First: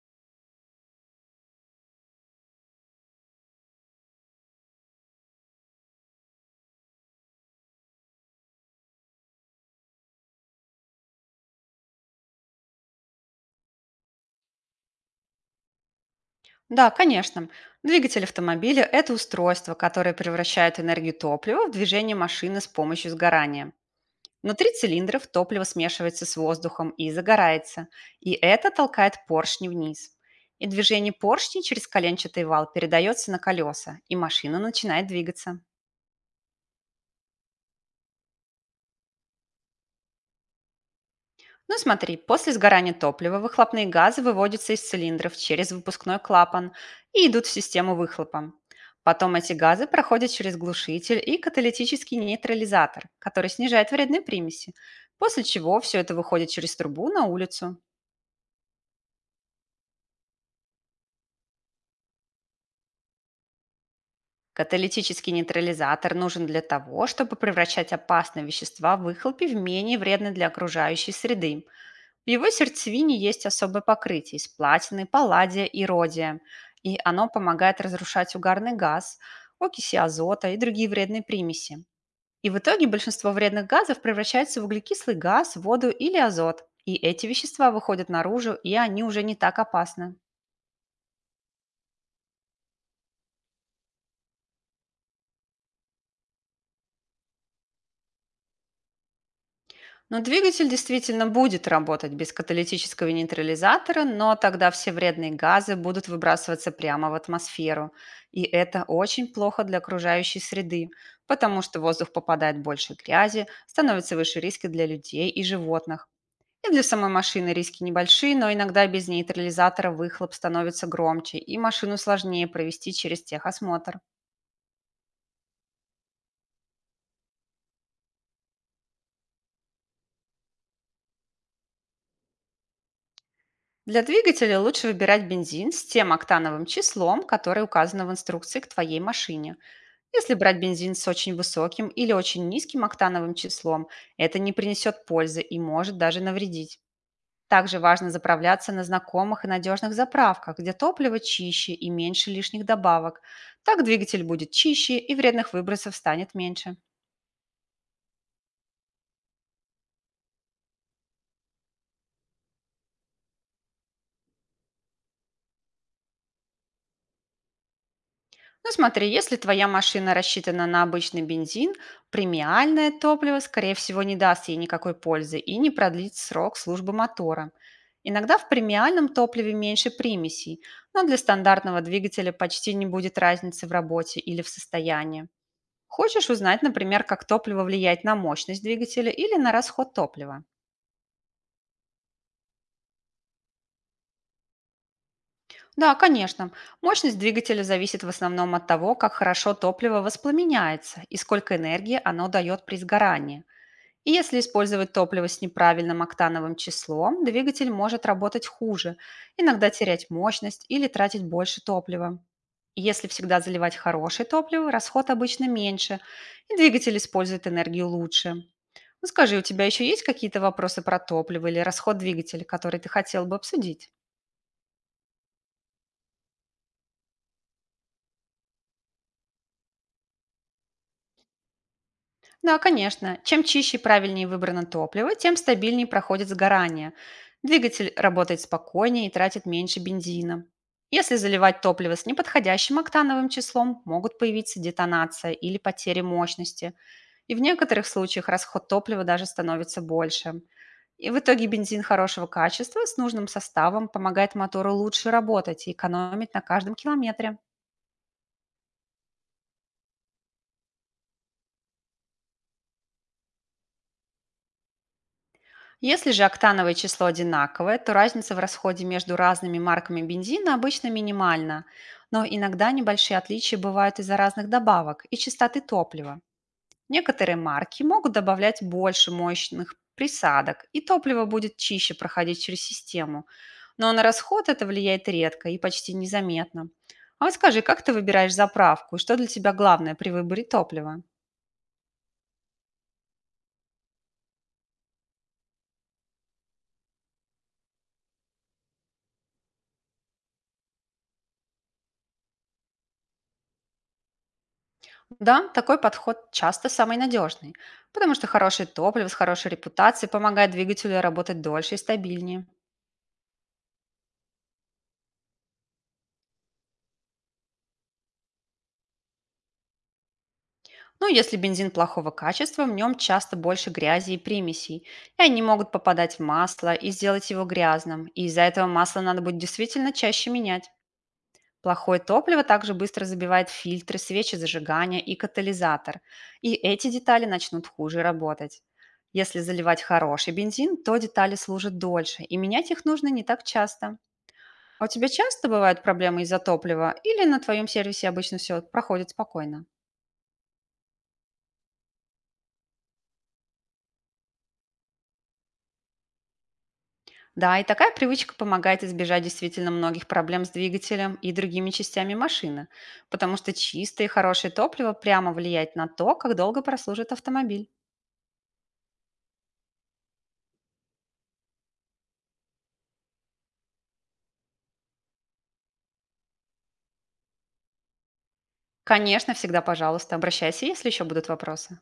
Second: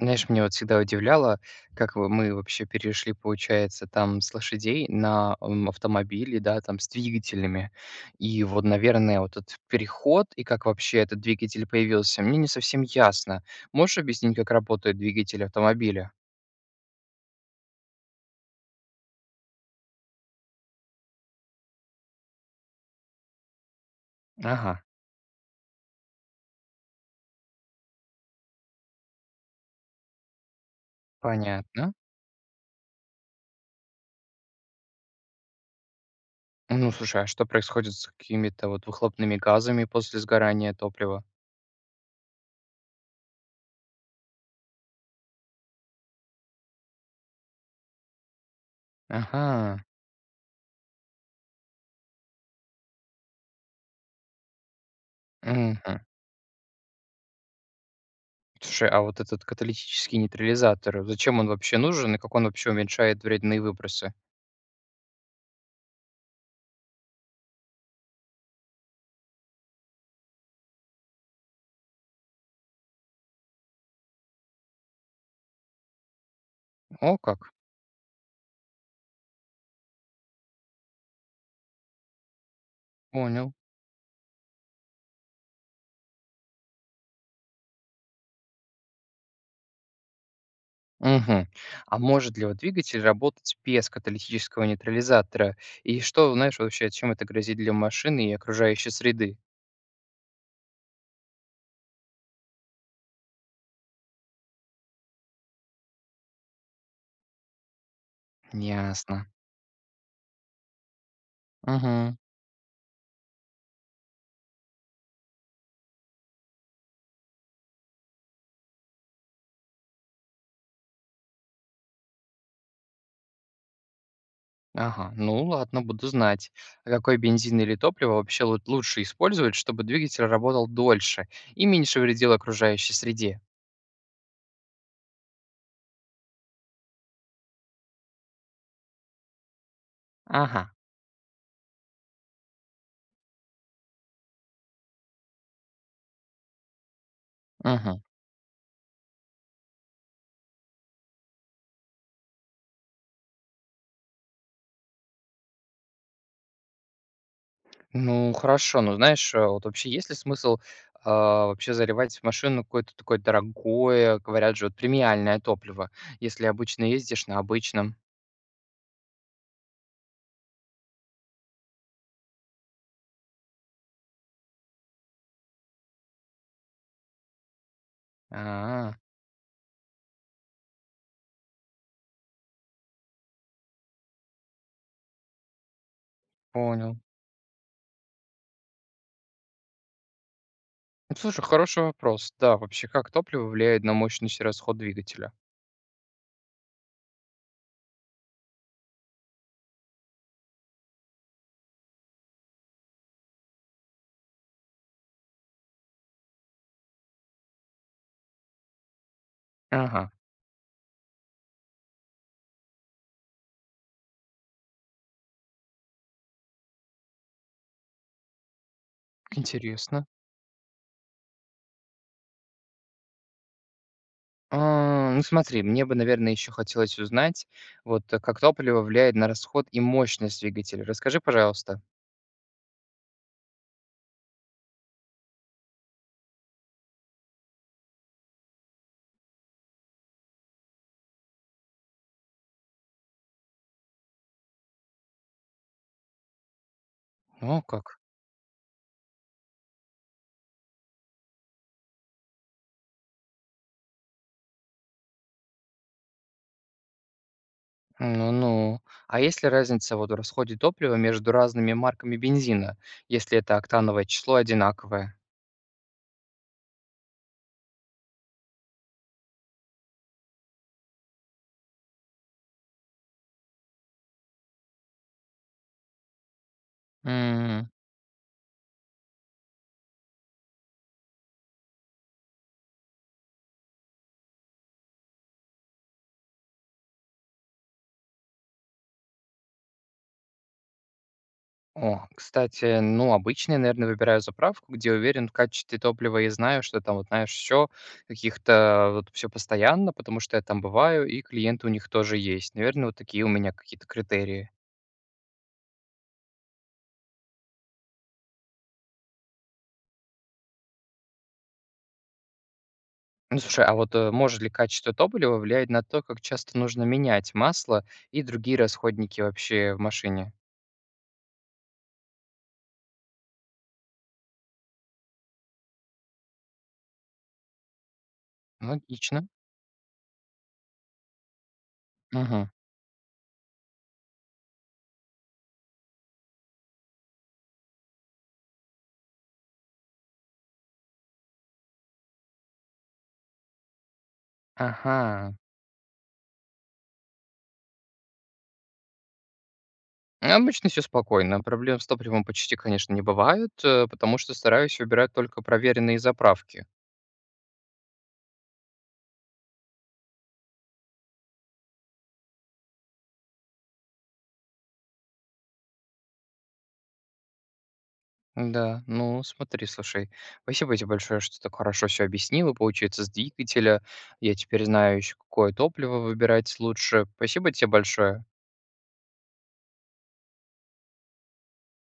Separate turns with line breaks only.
Знаешь, меня вот всегда удивляло, как мы вообще перешли, получается, там с лошадей на автомобили, да, там с двигателями. И вот, наверное, вот этот переход и как вообще этот двигатель появился, мне не совсем ясно. Можешь объяснить, как работает двигатель автомобиля?
Да, конечно. Двигатель автомобиля– это устройство, которое превращает энергию топлива в движение машины с помощью сгорания. Внутри
Ага,
цилиндров топливо смешивается с воздухом и загорается, и это толкает поршни вниз. И движение поршней через
понятно.
коленчатый вал передается на колеса, и машина начинает двигаться.
Ну, слушай, а что происходит с какими-то вот выхлопными газами после сгорания топлива?
Ну смотри, после сгорания топлива выхлопные газы выводятся из цилиндров через выпускной клапан и идут в систему выхлопа. Потом эти
Ага.
газы проходят через глушитель и каталитический нейтрализатор, который снижает вредные примеси, после чего все
Мгм.
это выходит через трубу на улицу.
Слушай, а вот этот каталитический нейтрализатор, зачем он вообще нужен и как он вообще уменьшает вредные выбросы?
Каталитический нейтрализатор нужен для того, чтобы превращать опасные вещества в выхлопе в менее вредные для окружающей среды. В его сердцевине есть особое покрытие из платины, палладия и родия, и
О,
оно
как.
помогает разрушать угарный газ, окиси азота и другие вредные примеси. И в итоге большинство
Понял.
вредных газов превращается в углекислый газ, воду или азот. И эти вещества выходят наружу, и они уже не так опасны.
Мгм. А может ли вот двигатель работать без каталитического нейтрализатора? И что, знаешь, вообще, чем это грозит для машины и окружающей среды?
Но двигатель действительно будет работать без каталитического нейтрализатора, но тогда все вредные газы будут выбрасываться прямо в атмосферу. И это
Ясно.
очень плохо для окружающей среды, потому что в воздух
Мгм.
попадает больше грязи, становятся выше риски для людей и животных. И для самой машины риски небольшие, но иногда без нейтрализатора выхлоп становится громче, и машину сложнее провести через техосмотр.
Ага, ну ладно, буду знать. А какой бензин или топливо вообще лучше использовать, чтобы двигатель работал дольше и меньше вредил окружающей среде?
Для двигателя лучше выбирать бензин с тем октановым числом, которое указано в инструкции к твоей машине. Если брать
Ага.
бензин с очень высоким или очень низким октановым числом, это не принесет пользы и может даже навредить. Также
Мгм.
важно заправляться на знакомых и надежных заправках, где топливо чище и меньше лишних добавок. Так двигатель будет чище и вредных выбросов станет меньше.
Ну, хорошо. Ну, знаешь, вот вообще есть ли смысл, а, вообще заливать в машину какое-то такое дорогое, говорят же, вот премиальное топливо, если обычно ездишь на обычном?
Ну смотри, если твоя машина рассчитана на обычный бензин, премиальное топливо, скорее всего, не даст ей никакой пользы и не продлит срок службы мотора. Иногда в
А,
премиальном топливе меньше примесей, но для стандартного двигателя почти не будет разницы в работе или в состоянии. Хочешь узнать,
понял.
например, как топливо влияет на мощность двигателя или на расход топлива?
Ну, слушай, хороший вопрос. Да, вообще, как топливо влияет на мощность и расход двигателя?
Да, конечно. Мощность двигателя зависит в основном от того, как хорошо топливо воспламеняется и сколько энергии оно дает при сгорании. И если использовать топливо с неправильным октановым числом, двигатель может работать хуже, иногда терять
Ага,
мощность или тратить больше топлива. Если всегда заливать хорошее топливо, расход обычно меньше, и двигатель использует энергию лучше. Ну, скажи,
как
у тебя еще есть
интересно.
какие-то вопросы про топливо или расход двигателя, который ты хотел бы обсудить?
А, ну, смотри, мне бы, наверное, еще хотелось узнать, вот как топливо влияет на расход и мощность двигателя. Расскажи, пожалуйста.
Да, конечно. Чем чище и правильнее выбрано топливо, тем стабильнее проходит сгорание. Двигатель работает спокойнее и тратит меньше бензина. Если заливать топливо с неподходящим октановым числом, могут появиться детонация или потери мощности, и в
О,
некоторых
как.
случаях расход топлива даже становится больше. И в итоге бензин хорошего качества с нужным составом помогает мотору лучше работать и экономить на каждом километре.
Ну-ну. А есть ли разница вот в расходе топлива между разными марками бензина, если это октановое число одинаковое?
Если же октановое число одинаковое, то разница в расходе между разными марками бензина обычно минимальна, но иногда небольшие отличия бывают из-за разных добавок и частоты топлива. Некоторые
М.
марки могут добавлять больше мощных присадок, и топливо будет чище проходить через систему, но на расход это влияет редко и почти незаметно. А вот скажи, как ты выбираешь заправку и что для тебя главное при выборе топлива?
О, кстати, ну, обычно я, наверное, выбираю заправку, где уверен в качестве топлива и знаю, что там, вот, знаешь, все каких-то, вот, все постоянно, потому что я там бываю, и клиенты у них тоже есть. Наверное, вот такие у меня какие-то критерии.
Да, такой подход часто самый надежный, потому что хорошее топливо с хорошей репутацией помогает двигателю работать дольше и стабильнее.
Ну, слушай, а вот может ли качество топлива влиять на то, как часто нужно менять масло и другие расходники вообще в машине?
Но если бензин плохого качества, в нем часто больше грязи и примесей, и они могут попадать в масло и сделать его грязным, и из-за этого масло надо
Логично.
будет действительно чаще менять. Плохое топливо
Мгм.
также быстро забивает фильтры, свечи зажигания и катализатор, и эти детали начнут хуже работать. Если заливать хороший бензин, то детали служат дольше, и менять их нужно не так часто. А у тебя
Ага.
часто бывают проблемы из-за топлива или на твоем сервисе обычно все проходит спокойно?
Ну, обычно все спокойно. Проблем с топливом почти, конечно, не бывает, потому что стараюсь выбирать только проверенные заправки.
Да, и такая привычка помогает избежать действительно многих проблем с двигателем и другими частями машины, потому что чистое и хорошее топливо прямо влияет на то, как долго прослужит автомобиль.
Да, ну смотри, слушай, спасибо тебе большое, что так хорошо все объяснила, получается, с двигателя. Я теперь знаю еще, какое топливо выбирать лучше. Спасибо тебе большое.
Конечно, всегда пожалуйста, обращайся, если еще будут вопросы.